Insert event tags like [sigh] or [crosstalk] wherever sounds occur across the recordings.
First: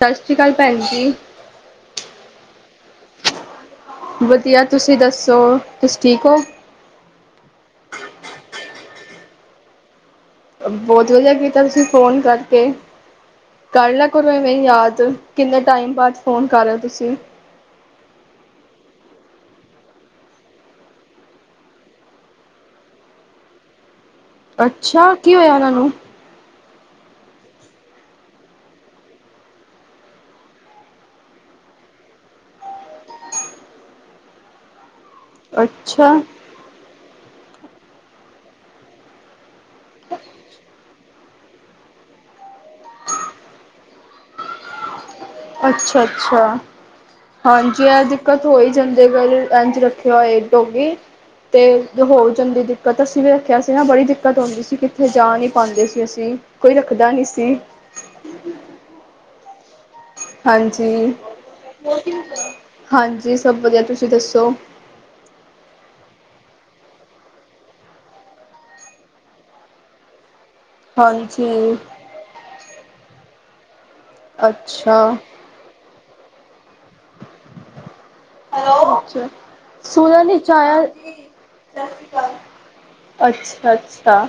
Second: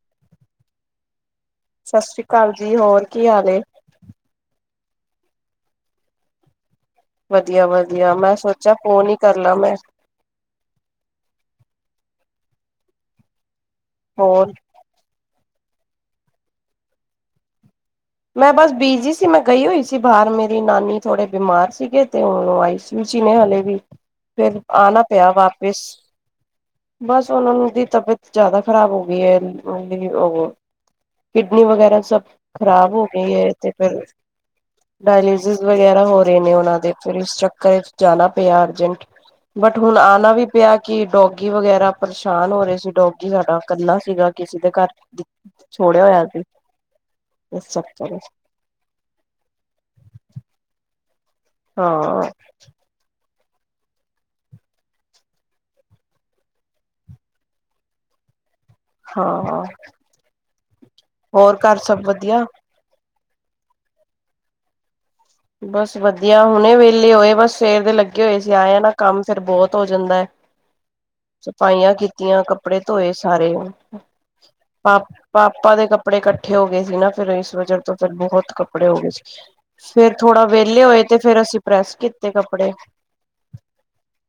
ਸਤਿ ਸ੍ਰੀ ਅਕਾਲ ਭੈਣ ਜੀ ਸਤਿ ਸ੍ਰੀ ਅਕਾਲ ਜੀ ਹੋਰ ਕੀ ਹਾਲ ਏ ਤੁਸੀ ਦੱਸੋ ਤੁਸੀ ਠੀਕ ਹੋ ਵਧੀਆ ਵਧੀਆ ਮੈਂ ਸੋ ਜਾ ਫੋਨ ਹੀ ਕਰਲਾਂ ਮੈ ਬਹੁਤ ਵਧੀਆ ਕੀਤਾ ਤੁਸੀਂ ਫੋਨ ਕਰਕੇ ਕਰਲਾ ਹੋਰ ਕੁੁਰਵੇਂ ਯਾਦ ਕਿੰਨੇ ਟਾਈਮ ਬਾਅਦ ਫੋਨ ਕਰ ਰਹੇ ੳ ਤੁਸੀਂ। ਮੈਂ ਬਸ ਬੀਜੀ ਸੀ ਮੈਂ ਗਈ ਹੋਈ ਸੀ ਬਾਹਰ ਮੇਰੀ ਨਾਨੀ ਥੋੜੇ ਬਿਮਾਰ ਸੀਗੇ ਤੇ ਊ ਆਈ ਸੀ ਊਮ ਚ ਨੇ ਹਲੇ ਵੀ। ਫਿਰ ਆਣਾ ਅੱਛਾ ਪਿਆ ਕੀ ਹੋਇਆ ਉਹਨਾਂ ਵਾਪਿਸ ਨੂੰ ਬਸ ਉਹਨਾਂ ਦੀ ਤਬੀਅਤ ਜਿਆਦਾ ਖ਼ਰਾਬ ਹੋ ਗਈ ਐ [unintelligible] ਉਹ ਕਿਡਨੀ ਵਗੈਰਾ ਸਭ ਖ਼ਰਾਬ ਹੋ ਗਈ ਹੈ ਤੇ ਫਿਰ ਡਾਇਲਸਿਸ ਵਗੈਰਾ ਅੱਛਾ ਹੋ ਰਹੇ ਨੇ ਉਹਨਾ ਦੇ ਫਿਰ ਇਸ ਚ ਘ ਜਾਣਾ ਪਿਆ ਅਰਜੈਂਟ ਬਟ ਹੁਣ ਆਉਣਾ ਵੀ ਪਿਆ ਕਿ ਡੋਕ ਗੀ ਵਗੈਰਾ ਪਰੇਸ਼ਾਨ ਹੋ ਰਹੇ ਸੀ ਡੋਗੀ ਸਾਡਾ ਇਕੱਲਾ ਸੀਗਾ ਕਿਸੀ ਦੇ ਘਰ। ਅੱਛਾ ਛੋੜਿਆ ਹੋਇਆ ਸੀ ਅੱਛਾ ਇਸ ਹਾਂਜੀ ਐਹ ਚੱਕਰ ਵਿੱਚ ਦਿੱਕਤ ਹੋ ਹੀ ਜਾਂਦੀ [unintelligible] ਇੰਝ ਰੱਖਿਆ ਹੋਏ ਡੌਗੀ। ਤੇ ਹੋ ਹਾਂ ਜਾਂਦੀ ਦਿੱਕਤ ਅਸੀਂ ਵੀ ਰਖਿਆ ਸੀ ਨਾ ਬੜੀ ਦਿੱਕਤ ਆਉਂਦੀ ਸੀ ਕਿੱਥੇ ਜਾ ਨਹੀਂ ਪਾਉਂਦੇ ਸੀ ਅਸੀਂ ਕੋਈ ਰੱਖਦਾ ਨੀ ਸੀ। ਹਾਂ ਹਾਂਜੀ ਹੋਰ ਘਰ ਸਭ ਵਧੀਆ ਹਾਂ ਜੀ ਸਭ ਵਧੀਆ ਤੁਸੀਂ ਦੱਸੋ ਬਸ ਵਧੀਆ ਹੁਣੇ ਵਿਹਲੇ ਹੋਏ ਬਸ ਸਵੇਰ ਦੇ ਲੱਗੇ ਹੋਏ ਸੀ ਆਏ ਆ ਨਾ ਕੰਮ ਫੇਰ ਬਹੁਤ ਹੋ ਜਾਂਦਾ ਐ। ਹਾਂਜੀ ਸਫਾਈਆਂ ਕੀਤੀਆਂ ਕੱਪੜੇ ਧੋਏ ਸਾਰੇ ਉਹ ਅੱਛਾ ਪਾ ਪਾਪਾ ਦੇ ਕੱਪ ਕੱਪੜੇ ਕੱਠੇ ਹੋ ਗਏ ਸੀ ਨਾ ਫਿਰ ਇਸ ਵਜਾ ਫੇਰ ਬਹੁਤ ਕੱਪੜੇ ਹੋ ਗਏ ਸੀ। [unintelligible] ਫੇਰ ਥੋੜਾ ਵਿਹਲੇ ਚਾਆ ਹੋਏ ਤੇ ਫੇਰ ਅਸੀਂ ਪ੍ਰੈਸ ਕੀਤੇ ਕੱਪੜੇ ਅੱਛਾ ਅੱਛਾ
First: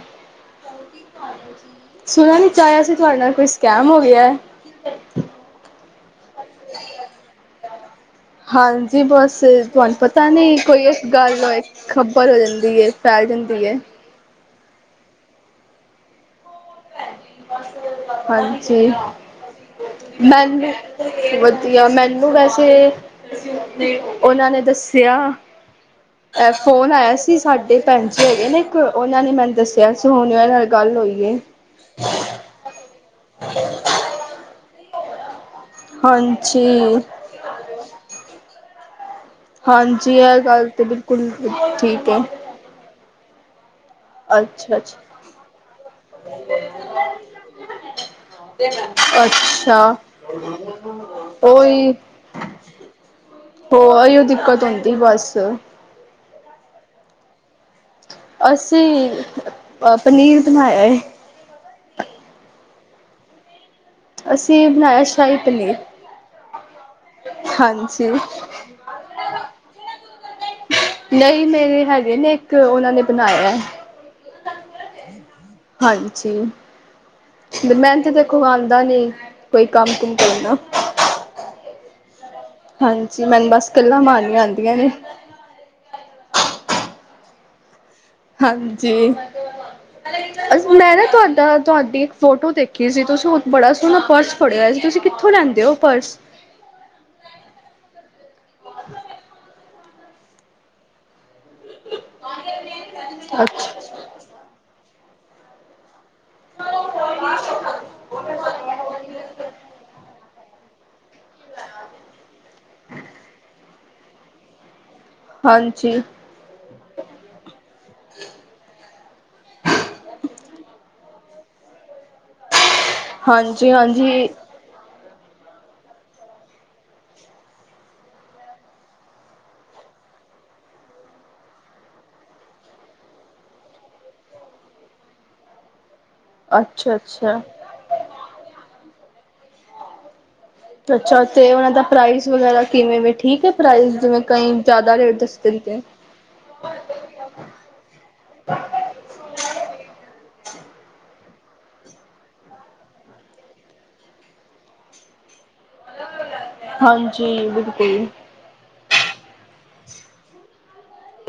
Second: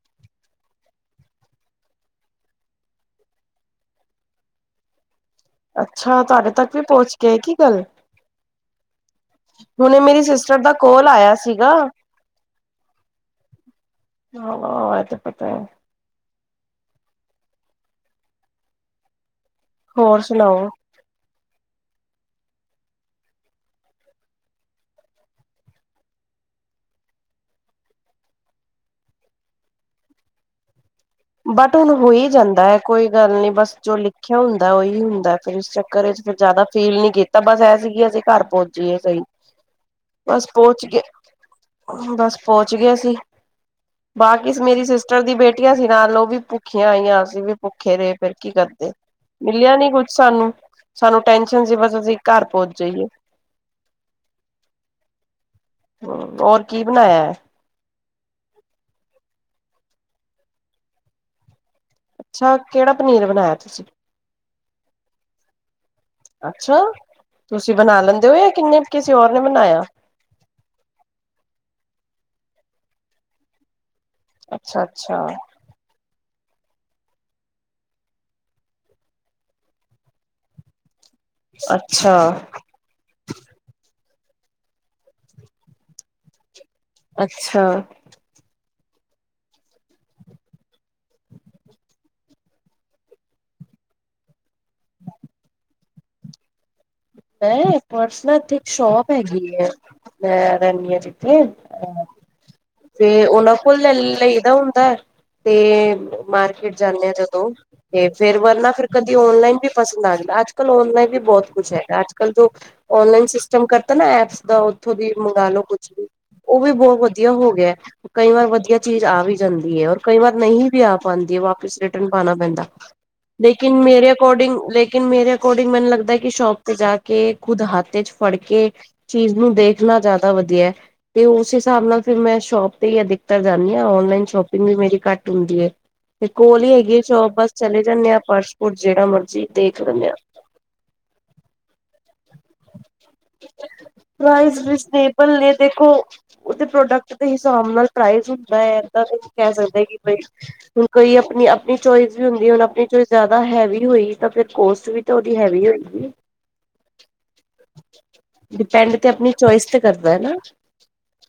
ਸੁਣਿਆ ਨੀ ਚਾਹਿਆ ਸੀ ਤੁਹਾਡੇ ਨਾਲ ਕੋਈ ਸਕੈਮ ਹੋ ਗਿਐ। ਅੱਛਾ ਤੁਹਾਡੇ ਤੱਕ ਵੀ ਪਹੁੰਚ ਗਏ ਕੀ ਗੱਲ ਹਾਂਜੀ ਬਸ ਤੁਹਾਨੂੰ ਹੁਣੇ ਮੇਰੀ ਪਤਾ ਨੀ ਸਿਸਟਰ ਦਾ ਕੋਈ ਇਕ ਕੋਲ ਆਇਆ ਗੱਲ ੳਏ ਸੀਗਾ ਖਬਰ ਹੋ ਜਾਂਦੀ ਏ ਫੈਲ ਜਾਂਦੀ ਏ। ਆਹ ਵਾਹ ਇਹ ਤੇ ਪਤਾ ਐ। ਹਾਂਜੀ ਹੋਰ ਮੈਨ ਸੁਣਾਓ ਵਧੀਆ ਮੈਨੂੰ ਵੈਸੇ ਉਹਨਾਂ ਨੇ ਦੱਸਿਆ ਐ ਫੋਨ ਆਇਆ ਸੀ ਸਾਡੇ ਪੰਜੈ ਹੈਗੇ ਨੇ ਇੱਕ ਉਹਨਾਂ ਨੇ ਮੈਨੂੰ ਦੱਸਿਆ ਸੀ ਹੁਣੇ ਉਹਨਨਾਲ ਗੱਲ ੳਈ। ਬਟ ਹੁਣ ਹੋ ਹੀ ਜਾਂਦਾ ਹੈ ਕੋਈ ਗੱਲ ਨੀ ਬਸ ਜੋ ਲਿਖਿਆ ਹੋ ਦਾ ਉਹੀ ਹੁੰਦਾ ਫਰ ਇਸ ਚੱਕਰ ਵਿਚ ਫਿਰ ਜ਼ਿਆਦਾ ਫੀਲ ਹਾਂਜੀ ਨੀ ਕੀਤਾ ਬਸ ਇਹ ਸੀਗੀ ਅਸੀਂ ਘਰ ਪਹੁੰਚ ਜਿਵੇਂ ਸਹੀ ਹਾਂਜੀ ਇਹ ਬਸ ਗੱਲ ਤੇ ਪਹੁੰਚ ਬਿਲਕੁਲ ਠੀਕ ਗਏ ਹੈ ਬਸ ਪਹੁੰਚ ਗਏ ਅਸੀਂ ਬਾਕੀ ਅੱਛਾ ਮੇਰੀ ਅੱਛਾ ਸਿਸਟਰ ਦੀ ਬੇਟੀਆਂ ਸੀ ਉਹ ਵੀ ਭੁੱਖੀਆਂ ਆਈਆਂ ਅਸੀਂ ਵੀ ਭੁੱਖੇ ਰਹੇ ਫਰ ਕੀ ਕਰਦੇ ਮਿਲਿਆ ਅੱਛਾ ਨੀ ਕੁੱਛ ਸਾਨੂੰ-ਸਾਨੂੰ ਟੈਂਨਸ਼ਨ ਸੀ ਉਹੀ ਬਸ ਅਸੀਂ ਘਰ ਪਹਚ ਜਾਈਏ ਹੋ ਉਹੀਓ ਦਿੱਕਤ ਹੁੰਦੀ ਬਸ ਹੋਰ ਕੀ ਬਣਾਇਆ ਹੈ ਅਸੀਂ ਅ ਪਨੀਰ ਬਣਾਇਆ ਹੈ ਅੱਛਾ ਕਿਹੜਾ ਪਨੀਰ ਬਣਾਇਆ ਤੁਸੀਂ ਅਸੀਂ ਬਣਾਇਆ ਸ਼ਾਹੀ ਪਨੀਰ ਅੱਛਾ ਤੁਸੀਂ ਬਣਾ ਹਾਂਜੀ ਲੈਂਦੇ ਹੋ ਜਾਂ ਕਿੰਨੇ ਕਿਸੇ ਹੋਰ ਨੇ ਬਣਾਇਆ ਨਹੀਂ ਮੇਰੇ ਹੈਗੇ ਨੇ ਇੱਕ ਉਹਨਾਂ ਨੇ ਬਣਾਇਆ ਅੱਛਾ-ਅੱਛਾ ਹਾਂਜੀ ਮੈਂ ਤੇ ਦੇਖੋ ਆਉਦਾ ਨੀ ਕੋਈ ਕੰਮ ਕੁਮ ਕਰਨਾ ਅੱਛਾ ਹਾਂਜੀ ਮੈਨੂੰ ਬਸ ਗੱਲਾਂ ਮਾਰਨੀਆਂ ਆਉਂਦੀਆਂ ਨੇ ਅੱਛਾ ਹਾਂਜੀ ਮੈਂ ਨਾ ਤੁਹਾਡਾ ਤੁਹਾਡੀ ਇੱਕ ਫੋਟੋ ਦੇਖੀ ਸੀ ਤੁਸੀਂ ਬੜਾ ਸੋਹਣਾ ਪਰਸ ਫੜਿਆ ਸੀ ਤੁਸੀਂ ਕਿੱਥੋਂ ਲੈਂਦੇ ਹੋ ਪਰਸ ਮੈਂ ਪਰਸ ਨਾ ਇੱਥੇ ਏਕ ਸ਼ੋਪ ਹੈਗੀ ਹੈ ਮ ਰੈਨੀ ਆ ਜਿਥੈ ਫ ਉਹਨਾਂ ਅੱਛਾ ਕੋਲ ਲੈ ਲਈਦਾ ਹੁੰਦਾ ਤੇ ਮਾਰਕੀਟ ਜਾਂਦੇ ਹਾਂ ਜਦੋਂ ਤੇ ਫੇਰ ਵਰਨਾ ਫਿਰ ਕਦੀ ਔਨਲਾਈਨ ਵੀ ਪਸੰਦ ਆ ਅੱਜ ਪਰ ਆਨਲਾਈਨ ਵੀ ਬਹੁਤ ਕੁੱਛ ਹੈ ਅੱਜ ਕੱਲ ਜੋ ਔਨਲਾਈਨ ਸਿਸਟਮ ਕਰਤਾ ਨਾ ਐਪਸ ਦਾ ਉੱਥੋਂ ਦੀ ਮੰਗ ਲੋ ਕੁਛ ਹਾਂਜੀ ਵੀ ਉਹ ਵੀ ਬਹੁਤ ਵਧੀਆ ਹੋ ਗਿਆ ਕਈ ਵਾਰ ਵਧੀਆ ਚੀਜ਼ ਆ ਵੀ ਜਾਂਦੀ ਹੈ ਔਰ ਕਈ ਵਾਰ ਨਹੀਂ ਵੀ ਆ ਪਾਉਂਦੀ ਹੈ ਵਾਪਿਸ ਰਿਟਰਨ ਪਾਉਣਾ ਪੈਂਦਾ ਹਾਂਜੀ ਲੇਕਿਨ ਮੇਰੇ ਹਾਂਜੀ ਅਕੋਰਡਿੰਗ ਲੇਕ ਮੇਰੇ ਅਕੋਡਿੰ ਮੈਨੂੰ ਲੱਗਦਾ ਕਿ ਸ਼ੋਪ ਜਾ ਕੇ ਖੁਦ ਹਾਥ ਚ ਫੜ ਕੇ ਚੀਜ਼ ਨ ਦੇਖਣਾ ਜਿਆਦਾ ਵਧਆ ਆ ਤੇ ਉਸ ਹਿਸਾਬ ਨਾਲ ਮੈਂ ਸ਼ੋਪ ਤੇ ਅਧਿਕਤਰ ਜਾਂਦੀ ਆ ਓਨਲਾਨ ਸ਼ੋਪਿੰਗ ਵੀ ਮੇਰੀ ਘੱਟ ਹੁੰਦੀ ਆ ਤੇ ਕੋਲ ਹੀ ਅੱਛਾ ਹੈਗੀ ਆ ਚੋਪ ਅੱਛਾ ਬਸ ਚਲੇ ਜਾਂਦੇ ਆਾਂ ਪਰਸ ਪੁਰ ਜਿਹੜਾ ਮ ਜੀ ਦੇਖ ਲੈਂਦੇ ਆ ਅੱਛਾ ਤੇ ਉਹਨਾਂ ਦਾ ਪ੍ਰਾਈਜ਼ ਵਗੈਰਾ ਕਿਵੇਂ ਵੇ ਠੀਕ ਹੈ ਪ੍ਰਾਈਜ਼ ਜਿਵੇਂ ਕਈ ਜ਼ਿਆਦਾ ਰੇਟ ਪ੍ਰਨਬਲ ਦੱਸਦੇ ਨੇ ਦੇਖੋ ਉਹਦੇ ਪ੍ਰੋਡਕਟ ਦੇ ਹਿਸਾਬ ਨਾਲ ਪ੍ਰਜ਼ ਹੁੰਦਾ ਹੈ ਏਦਾਂ ਕੁਛ ਕ ਨਹੀਂ ਸਕਦੇ ਕਿ ਹੁਣ ਕੋਈ ਆਪਣੀ-ਆਪਣੀ ਚੋਇਸ ਵੀ ਹੁੰਦੀ ਹੁਣ ਆਪਣੀ ਚੋਇਸ ਜ਼ਿਆਦਾ ਹੈਵੀ ਹੋਈ ਤਾਂ ਫਿਰ ਕੋਸਟ ਵੀ ਹਾਡੀ ਹੈਵੀ ਹੋਏਗੀ ਹਾਂਜੀ ਬਿਲਕੁਲ ਡਿਪੈਂਡ ਤੇ ਆਪਣੀ ਚੋਇਸ ਤੇ ਕਰਦਾ ਹੈ ਨਾ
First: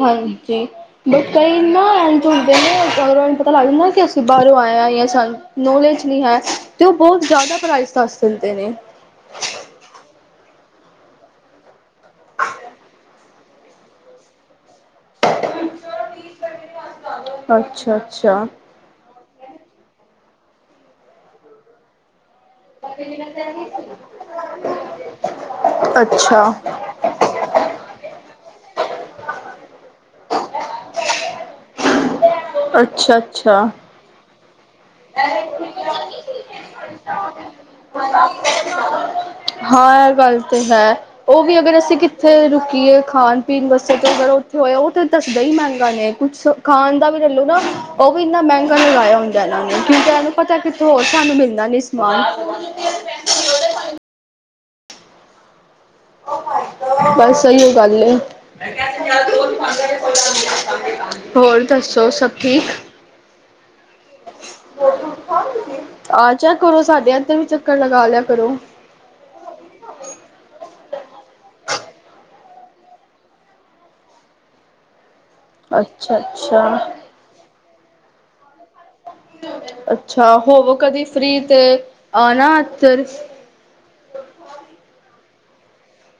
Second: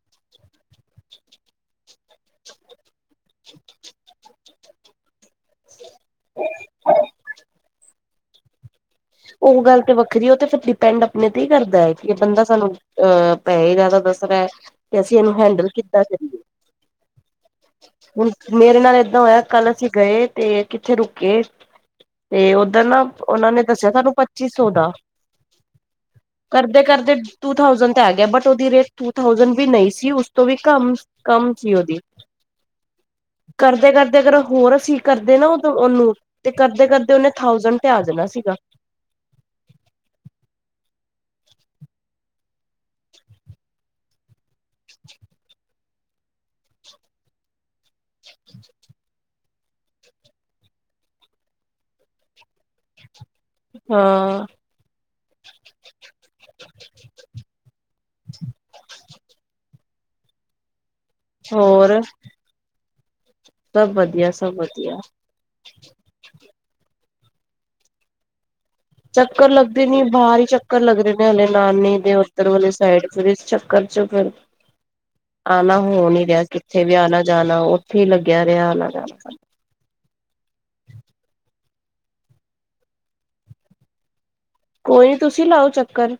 ਹਾਂਜੀ ਬ ਕਈ ਨਾ ਐ ਤਲਦੇ ਨੇ ਰਾਂ ਨੂੰ ਪਤਾ ਲੱਗਦਾ ਕਿ ਅਸੀਂ ਬਾਹਰੋਂ ਆਏ ਸਾਨੂੰ ਨੌਲੇਜ ਹੈ ਤੇ ਉਹ ਬਹੁਤ ਜ਼ਿਆਦਾ ਪ੍ਰਾਈਜ਼ ਦਾ ਸੁਲਦੇ ਨੇ ਉਹ ਗੱਲ ਤੇ ਵੱਖਰੀ ਹੈ ਉਹ ਤੇ ਫਿਰ ਡਿਪੈਂਡ ਆਪਣੇ ਤੇ ਹੀ ਕਰਦਾ ਹੈ ਕਿ ਬੰਦਾ ਸਾਨੂੰ ਅਹ ਪ ਇਹ ਜ਼ਿਆਦਾ ਦੱਸ ਰਿਹਾ ਕਿ ਅਸੀਂ ਇਹਨੂੰ ਹੈਂਡਲ ਕਿੱਦਾਂ ਕਰੀਏ ਅੱਛਾ ਹੁਣ ਅੱਛਾ ਮੇਰੇ ਨਾਲ ਏਦਾਂ ਹੋਇਆ ਕੱਲ ਅਸੀਂ ਗਏ ਤੇ ਕਿੱਥੇ ਰੁਕੇ ਤੇ ਉੱਧਰ ਨਾ ਉਹਨਾਂ ਨੇ ਦੱਸਿਆ ਤੁਹਾਨੂੰ ਪੱਚੀ ਸੌ ਦਾ ਅੱਛਾ ਕਰਦੇ ਕਰਦੇ ਟੂ ਥਾਸੈਂਡ ਤੇ ਆ ਗਿਆ but the rate two thousand ਵੀ ਨਹੀਂ ਸੀ। ਉਸ ਤੋਂ ਵੀ ਕਮ ਕਮ ਸੀ ਉਹਦੀ ਅੱਛਾ ਅੱਛਾ ਕਰਦੇ ਕਰਦੇ ਅਗਰ ਹੋਰ ਅਸੀਂ ਕਰਦੇ ਨਾ ਉਹਨੂੰ ਤੇ ਕਰਦੇ ਕਰਦੇ ਉਹਨੇ ਥਾਜੈਂਡ ਤੇ ਆ ਦੇਣਾ ਸੀਗਾ ਹਾਂ ਇਹ ਗੱਲ ਤਾਂ ਹੈ। ਉਹ ਵੀ ਅਗਰ ਅਸੀਂ ਕਿੱਥੇ ਰੁਕੀਏ ਖਾਣ ਪੀਣ ਵਾਸਤੇ ਤਾਂ ਅਗਰ ਹੋਇਆ ਉਹ ਤਾਂ ਦੱਸਦਾ ਹੀ ਮੈਂ ਕੁੱਛ ਖਾਣ ਦਾ ਵੀ ਚਲੂ ਨਾ ਉਹ ਵੀ ਇੰਨਾ ਮਹਿੰਗਾ ਨਹੀਂ ਲਾਇਆ ੳਹਣੇ ਕਿਕ ਇਹਨੂੰ ਪਤਾ ਕਿੱਥੋਂ ਹੋ ਸਾਨੂੰ ਮਿਲਦਾ ਨੀ ਸਮਾਨ ਹਾਂ। ਬਸ ਸਹੀ ਉਹ ਗੱਲ ਹੈ। [unintelligible] ਹੋਰ ਦੱਸੋ ਸਭ ਠੀਕ [unintelligible] ਸਭ ਵਧੀਆ ਸਭ ਵਧੀਆ ਆਜਾਯਾ ਕਰੋ ਸਾਡੇ ਅੰਦਰ ਵੀ ਚੱਕਰ ਲਗਾ ਲਿਆ ਕਰੋ। ਚੱਕਰ ਲੱਗਦੇ ਨੀ ਬਾਹਰ ਹੀ ਚੱਕਰ ਲੱਗ ਰਹੇ ਨੇ ਹਲੇ ਨਾਨੀ ਦੇ ਉੱਤਰ ਵਾਲੀ ਸਾਈਡ ਫ ਇਸ ਚੱਕਰ ਚੋਂ ਫਿਰ ਆਉਣਾ ਹੋਣ ਅੱਛਾ ਹੀ ਰਿਹਾ ਕਿੱਥੇ ਅੱਛਾ ਵੀ ਆਉਣਾ ਜਾਣਾ ਉੱਥੇ ਹੀ ਲੱ ਅੱਛਾ ਹੋਵੋ ਕਦੀ ਫ੍ਰਰੀ ਤੇ ਆਣਾ ਏਧਰ ਕੋਈ ਨੀ ਤੁਸੀਂ ਲਾਓ ਚੱਕਰ।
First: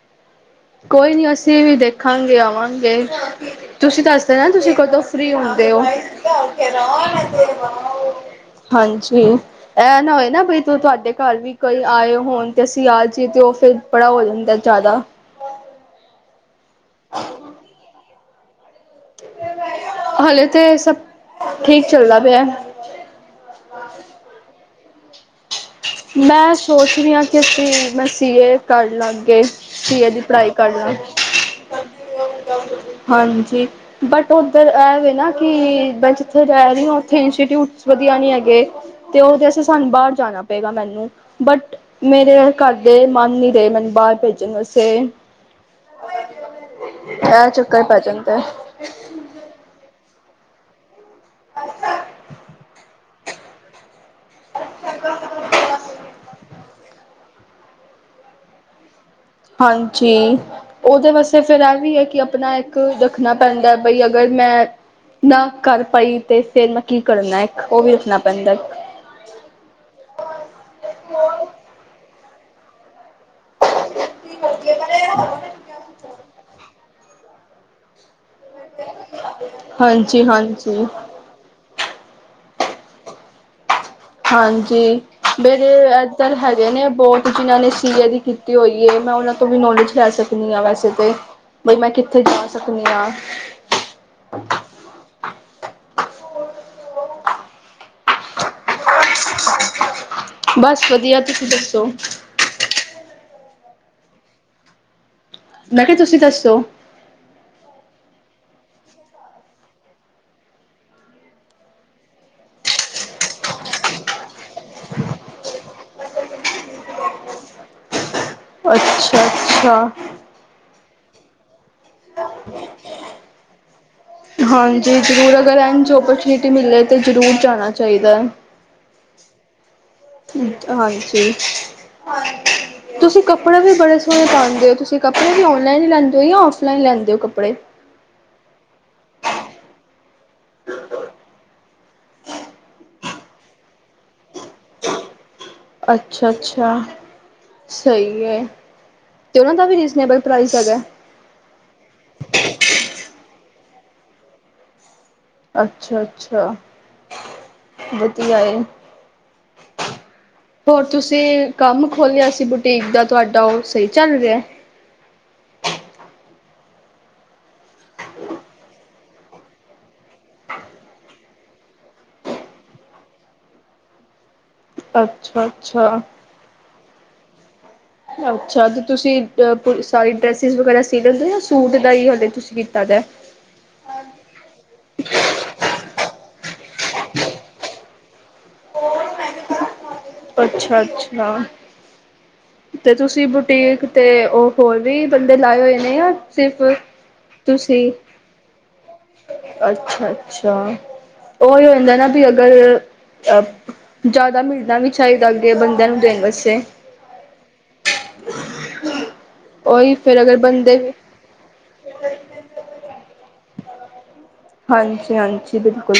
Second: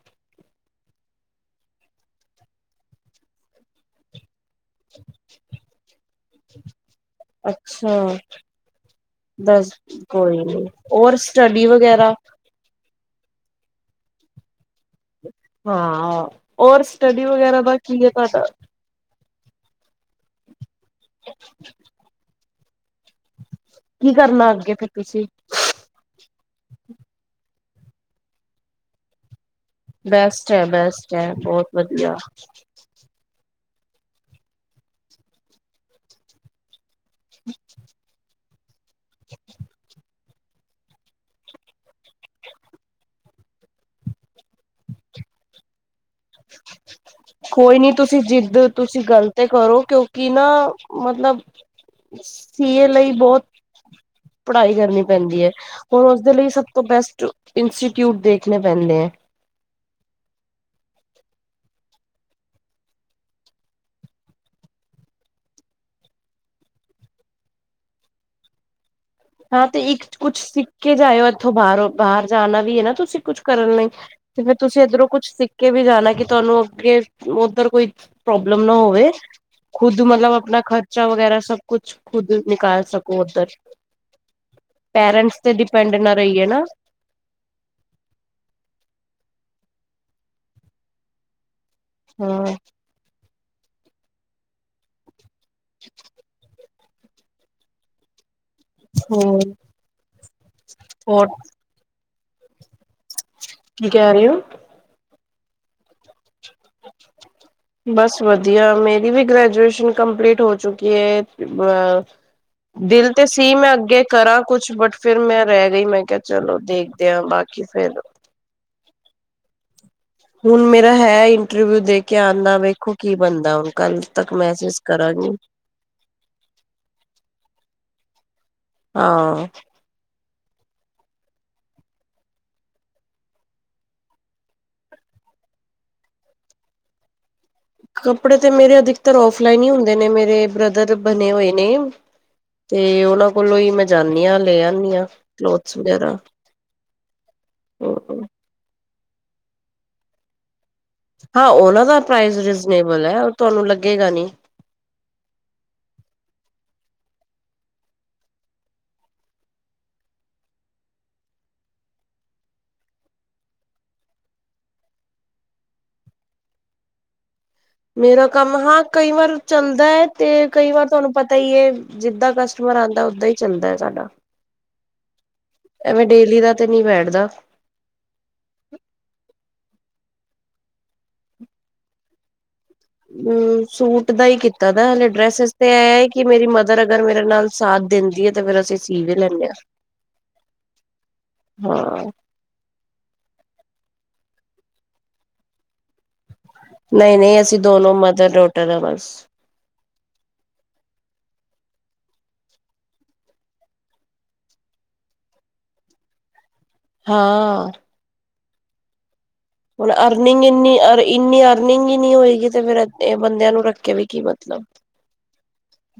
ਕੋਈ ਨੀ ਅਸੀਂ ਵੀ ਦੇਖਾਂਗੇ ਆਵਾਂਗੇ ਤੁਸੀਂ ਤਾਂ ਨਾ ਤੁਸੀਂ ਕਦੋਂ ਫ੍ਰਰੀ ਹੁੰਦੇ ਹੋ ਅੱਛਾ ਹਾਂਜੀ ਦੱਸ ਇਹ ਨਾ ਹੋਏ ਨਾ ਕੋਈ ਬ ਨੀ ਤ ਤੁਹਾਡੇ ਔਰ ਘਰ ਵੀ ਸਟੱਡੀ ਕੋਈ ਵਗੈਰਾ ਆਏ ਹੋਣ ਤੇ ਅਸੀਂ। ਤੇ ਉਹ ਫੇਰ ਬੜਾ ਹੋ ਜਾਂਦਾ ਜ਼ਿਆਦਾ। ਹਾਂ। ਹੋਰ ਸਟੱਡੀ ਵਗੈਰਾ ਦਾ ਕੀ ਹੈ [unintelligible] ਹਲੇੇ ਤੇ ਸਭ ਠੀਕ ਚੱਲਦਾ ਪਿਆ। ਕੀ ਕਰਨਾ ਅੱਗੇ ਫਿਰ ਤੁਸੀਂ। ਫ ਮੈਂ ਸੀਏ ਕਰ ਲਾਗੇ ਬੈਸਟ ਹੈ ਬੈਸਟ ਹੈ ਬਹੁਤ ਵਧੀਆ। ਜ ਬਟ ਉੱਧਰ ਇਹ ਵੇ ਨਾ ਕਿ ਮੈਂ ਜਿੱਥੇ ਰਹਿ ਰਹੀ ਹ ਉੱਥੇ ਇੰਸਟੀਊਟਸ ਵਧੀਆ ਨਹੀਂ ਹੈਗੇ। ਤੇ ਉਹਦੇਸਂ ਸਾਨੂੰ ਬਾਹਰ ਜਾਣਾ ਪਗਾ ਮੈਨੂੰ ਬਟ ਮੇਰੇ ਘਰ ਦੇ ਮਨ ਨ ਰਹੇ ਮੈਨੂੰ ਬਾਹਰ ਭੇਜਣੇ ਕੋਈ ਨੀ ਪੈ ਤੁਸੀਂ ਜਾਂਦਾ ਜਿੱਦ ਤੁਸੀਂ ਗਲਤ ਕਰੋ ਕਿਉਂਕਿ ਕਿ ਨਾ ਮਤਲਬ ਸੀਏ ਲਈ ਬਹੁਤ ਪੜ੍ਹਾਈ ਕਰਨੀ ਪੈਂਦੀ ਹੈ ਹੁਣ ਉਸਦੇ ਲਈ ਸ ਬੈਸਟ ਇੰਸਟੀਚਿਊਟ ਦੇਖਣੇ ਪਹਿਨਦੇ ਹੈ ਹਾਂਜੀ ਉਹਦੇ ਵਾਸਤੇ ਫੇਿਰ ਇਹ ਵੀ ਹੈ ਕਿ ਆਪਣਾ ਇੱਕ ਰੱਖਣਾ ਪੈਂਦਾ ਬਈ ਅਗਰ ਮੈਂ ਨਾ ਕਰ ਪਾਈ ਤੇ ਫੇਿਰ ਮੈਂ ਕੀ ਕਰਨਾ ਇੱਕ ਉਹ ਵੀ ਰੱਖਣਾ ਪੈਂਦਾ ਹਾਂ ਤੇ ਇੱਕ ਕੁਛ ਸਿੱਖ ਕੇ ਜਾਇਓ ਇੱਥੋਂ ਬਾਹਰੋਂ ਬਾਹਰ ਜਾਣਾ ਵੀ ਹੈ ਨਾ ਤੁਸੀਂ ਕੁਛ ਕਰਨ ਲਈ ਤੇ ਫਰ ਤੁਸੀਂ ਇੱਧਰੋਂ ਕੁੱਛ ਸਿੱਖ ਕੇ ਵੀ ਜਾਣਾ ਕਿ ਤੁਹਾਨੂੰ ਅੱਗੇ ਉੱਧਰ ਕੋਈ ਪ੍ਰੋਬਲਮ ਨਾ ਹੋਵੇ ਖੁਦ ਹਾਂਜੀ ਮਤਲਬ ਆਪਣਾ ਹਾਂਜੀ ਖਰਚਾ ਵਗੈਰਾ ਸਭ ਕੁਛ ਖੁਦ ਨਿਕਾਲ ਸਕੋ ਉੱਧਰ ਹਾਂਜੀ ਪੇਰੈਂਟਸ ਤੇ ਮੇਰੇ ਡਿਪੈਂਡ ਨਾ ਇੱਦਰ ਰਹੀਏ ਨਾ ਹੈਗੇ ਨੇ ਬਹੁਤ ਜਿਨਾਂ ਨੇ ਸੀਏ ਦੀ ਕੀਤੀ ਹੋਈ ਹੈ ਮੈਂ ਉਹਨਾਂ ਤੋਂ ਵੀ ਨੋਲੇਜ ਕੁ ਲੈ ਸਕਦੀ ਹਾਂ ਵੈਸੇ ਤਾਂ ਬਈ ਮੈਂ ਕਿੱਥੇ ਹਾਂ ਜਾ ਸਕਦੀ ਹਾਂ [unintelligible] ਹੋਰ ਬਸ ਵਧੀਆ ਹੋਰ ਤੁਸੀਂ ਦੱਸੋ ਕੀ ਕਹਿ ਰਹੇ ਹੋ ਮੈਂ ਕਿਹਾ ਤੁਸੀਂ ਦੱਸ ਬਸ ਵਧੀਆ ਮੇਰੀ ਵੀ ਗ੍ਰੈਜੂਏਸ਼ਨ ਕੰਪਲੀਟ ਹੋ ਚੁੱਕੀ ਹੈ ਦਿਲ ਤੇ ਸੀ ਮੈਂ ਅੱਗੇ ਕਰਾਂ ਕੁਛ ਬਟ ਫਿਰ ਮੈਂ ਰਹਿ ਗਈ ਮੈਂ ਕਿਹਾ ਚਲੋ ਦੇਖਦਿਆਂ ਬਾਕੀ ਫਿਰ ਅੱਛਾ ਅੱਛਾ ਹੁਣ ਮੇਰਾ ਹੈ ਇੰਟਰਵਿਊ ਦੇ ਕੇ ਆਉਂਦਾ ਵੇਖੋ ਕੀ ਬਣਦਾ ਹੁਣ ਕੱਲ ਤੱਕ ਮੈਸੇਜ ਹਾਂਜੀ ਕਰਾਂਗੀ ਜ਼ਰੂਰ ਅਗਰ ਇਨ ਓਪਰਚੁਨਿਟੀ ਮਿਲੇ ਤੇ ਜ਼ਰੂਰ ਜਾਣਾ ਚਾਦਾ ਹਾਂ ਹਾਂਜੀ ਹ ਤੁਸੀਂ ਕੱਪੜੇ ਵੀ ਬੜੇ ਸੋਹਣੇ ਪਾਉਂਦੇ ਹੋ ਤੁਸੀਂ ਕੱਪੜੇ ਵੀ ਔਨਲਾਈਨ ਹੀ ਲੈਂਦੇ ਹੋ ਜਾਂ ਔਫਲਾਈਨ ਲੈਂਦੇ ਹੋ ਕੱਪੜੇ ਕੱਪੜੇ ਤੇ ਮੇਰੇ ਅਧਿਕਤ ਫਲਾਈਨ ਹੀ ਹੁੰਦੇ ਨੇ ਮੇਰੇ ਬ੍ਰਦਰ ਬਣੇ ਹੋਏ ਨੇ ਤੇ ਉਹਨਾਂ ਕੋਲੋਂ ਹੀ ਮੈਂ ਜਾਂਦੀ ਹ ਲੈ ਆਦੀ ਹਾਂ ਕਲੋਥਸ ਵਗੈਰਾ ਅੱਛਾ ਅੱਛਾ ਸਹੀ ਹੈ ਤੇ ਉਹਨਾਂ ਦਾ ਵੀ ਰੀਜਨੇਬਲ ਪ੍ਰਾਈਸ ਹੈਗਾ ਹਾਂ ਉਹਨਾਂ ਅੱਗੇ ਗਣੀ ਅੱਛਾ ਅੱਛਾ ਵਧਆਏ ਹੋਰ ਤੁਸੀਂ ਕੰਮ ਖੋਲਿਆ ਸੀ ਬੁਟੀਕ ਦਾ ਤੁਹਾਡਾ ਉਹ ਸਹੀ ਚੱਲ ਰਿਹਾ ਮੇਰਾ ਕੰਮ ਹਾਂ ਕਈ ਵਾਰ ਚੱਲਦਾ ਹੈ ਤੇ ਕਈ ਵਾਰ ਤੁਹਾਨੂੰ ਪਤਾ ਹੀ ਹੈ ਜਿੱਦਾਂ ਕਸਟਮਰ ਆਉਂਦਾ ਓਦਾਂ ਹੀ ਚੱਲਦਾ ਹੈ ਸਾਡਾ ਅੱ ਐਵੇਂ ਡੇਲੀ ਦਾ ਤੇ ਨਹੀਂੀ ਬੈਠਦਾ ਅੱਛਾ ਅੱਛਾ ਤੇ ਤੁਸੀਂ ਅ ਸਾਰੀ ਡਰੈਸਿਸ ਵਗੈਰਾ ਸੀ ਲੈਂਦੇ ਜਾਂ ਸੂਟ ਦਾ ਹੀ ਹਾਲੇ ਤੁਸੀਂ ਕੀਤਾ। ਦਾ? ਅ ਸੂਟ ਦਾ ਹੀ ਕੀਤਾ ਦਾ ਹਲੇ ਡਰੈਸਿਸ ਤੇ ਐ ਹੀ ਕਿ, ਮੇਰੀ ਮਦਰ ਅਗਰ ਮੇਰੇ ਨਾਲ ਸਾਥ ਦਿੰਦੀ ਹੈ ਤੇ ਫੇਰ ਅਸੀਂ ਸੀ ਵੀ ਲੈਂਨੇ ਆ। ਅੱਛਾ-ਅੱਛਾ ਹਾਂ ਤੇ ਤੁਸੀਂ ਬੁਟੇਕ, ਤੇ ਉਹ ਹੋਰ ਵੀ ਬੰਦੇ ਲਾਏ ਹੋਏ ਨੇ ਆ। ਨਹੀਂ-ਨਹੀਂ ਅਸੀਂ ਦੋਨੋ ਮਦਰ ਡੋਟਰ ਆ ਬਸ। ਅੱਛਾ, ਉਹੀ ਹੁੰਦਾ ਨਾ ਵੀ ਅਗਰ ਅਹ ਜ਼ਿਆਦਾ ਮਿਲਣਾ ਵੀ, ਚਾਹੀਦਾ ਅੱਗੇ ਬੰਦਿਆਂ ਨੂੰ ਦੇਣ ਵਸਤੇ, ਹਾਂ, [unintelligible] ਹੁਣ ਫੇਰ ਅਗਰ ਅਰਨਿੰਗ ਇੰਨੀ ਬੰਦੇ ਅ ਇੰਨੀ ਅਰਨਿੰਗ ਹੀ ਨਹੀ ਹੋਏਗੀ ਤੇ ਫੇਰ ਬੰਦਿਆਂ ਨੂੰ ਰੱਖ ਕਿ ਵੀ ਕੀ ਪ ਹਾਂਜੀ-ਹਾਂਜੀ ਬਿਲਕੁਲ।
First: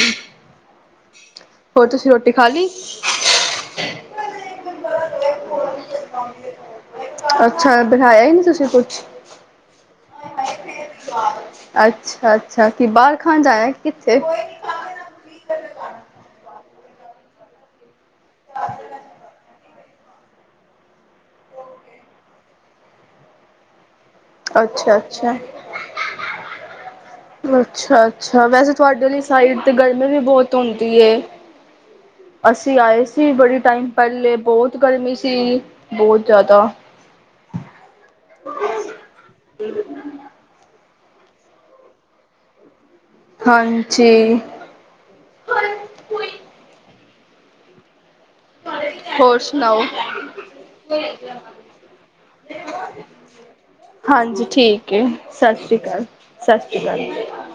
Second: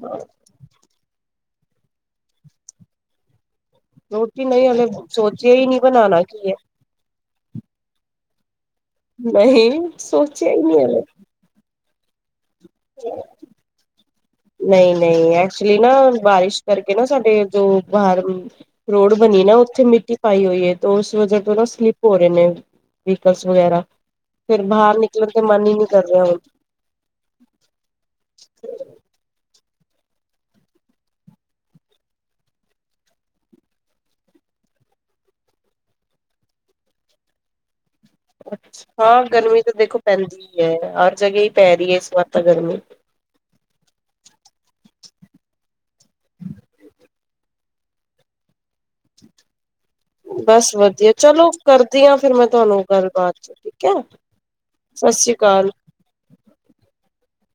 ਹੋਰ ਤੁਸੀਂ ਰੋਟੀ ਖਾ ਲਈ? ਰੋਟੀ ਨਹੀਂ ਹਲੇ ਸੋਚਿਆ ਹੀ ਨਹੀਂ ਬਨਾਨਾ ਕੀ ਹੈ। ਅੱਛਾ ਦਿਖਾਇਆ ਹੀ ਨਹੀਂ ਤੁਸੀਂ ਕੋਈ, ਨਹੀਂ ਸੋਚਿਆ, ਨਹੀਂ ਹਲੇ [unintelligible] ਅੱਛਾ, ਅੱਛਾ, ਕਿ ਬਾਰ ਖਾਨ ਜਾਇਆ ਕਿ, ਨਹੀਂ-ਨਹੀਂ ਐਕਚੁਲੀ ਨਾ ਬਾਰਿਸ਼, ਕਰਕੇ ਨਾ ਸਾਡੇ ਜੋ ਬਾਹਰ ਰੋਡ ਬਣੀ ਨਾ ਉੱਥੇ ਮਿੱ ਪਾਈ ਹੋਈ ਹੈ ਉਸ ਵਜੇ ਤੋਂ ਨਾ ਸਲਿਪ ਹੋ ਰਹੇ ਨੇ ਵਿਕਲਸ ਵਗੈਰਾ। ਫੇਰ ਬਾਹਰ ਨਿਕਲਣ ਤੇ ਮਨ ਹੀ ਨਹੀਂ ਕਰ ਰਿਹਾ ਹੁਣ ਅੱਛਾ-ਅੱਛਾ-ਅੱਛਾ-ਅੱਛਾ ਵੈਸੇ ਤੁਹਾਡੇ ਲਈ। ਸਾਈਡ ਤੇ ਗਰਮੀ ਵੀ ਬਹੁਤ ਹੁੰਦੀ ਏ। ਅਸੀਂ ਆਏ ਸੀ ਬੜੀ ਟਾਈਮ ਪਹਿਲੇ ਬਹੁਤ ਗਰਮੀ ਸੀ ਬਹੁਤ ਜ਼ਿਆਦਾ। ਅ ਹਾਂ ਗਰਮੀ ਤਾਂ ਦੇਖੋ ਪੈਂਦੀ। ਹਰ ਜਗਾ ਹੀ ਪੈ ਰਹੀ ਹੈ ਇਸ ਵਾਰ ਤਾਂ ਗਰਮੀ। ਹਾਂਜੀ। ਹੋਰ ਸੁਣਾਓ ਬਸ ਵਧੀਆ ਚਲੋ ਕਰਦੀ ਹਾਂ ਫਿਰ ਮੈਂ ਤੁਹਾਨੂੰ ਗੱਲਬਾਤ ਠੀਕ ਹੈ ਹਾਂਜੀ ਠੀਕ ਹੈ ਸਤਿ ਸ਼੍ਰੀ ਅਕਾਲ ਸਤਿ ਸ੍ਰੀ ਅਕਾਲ।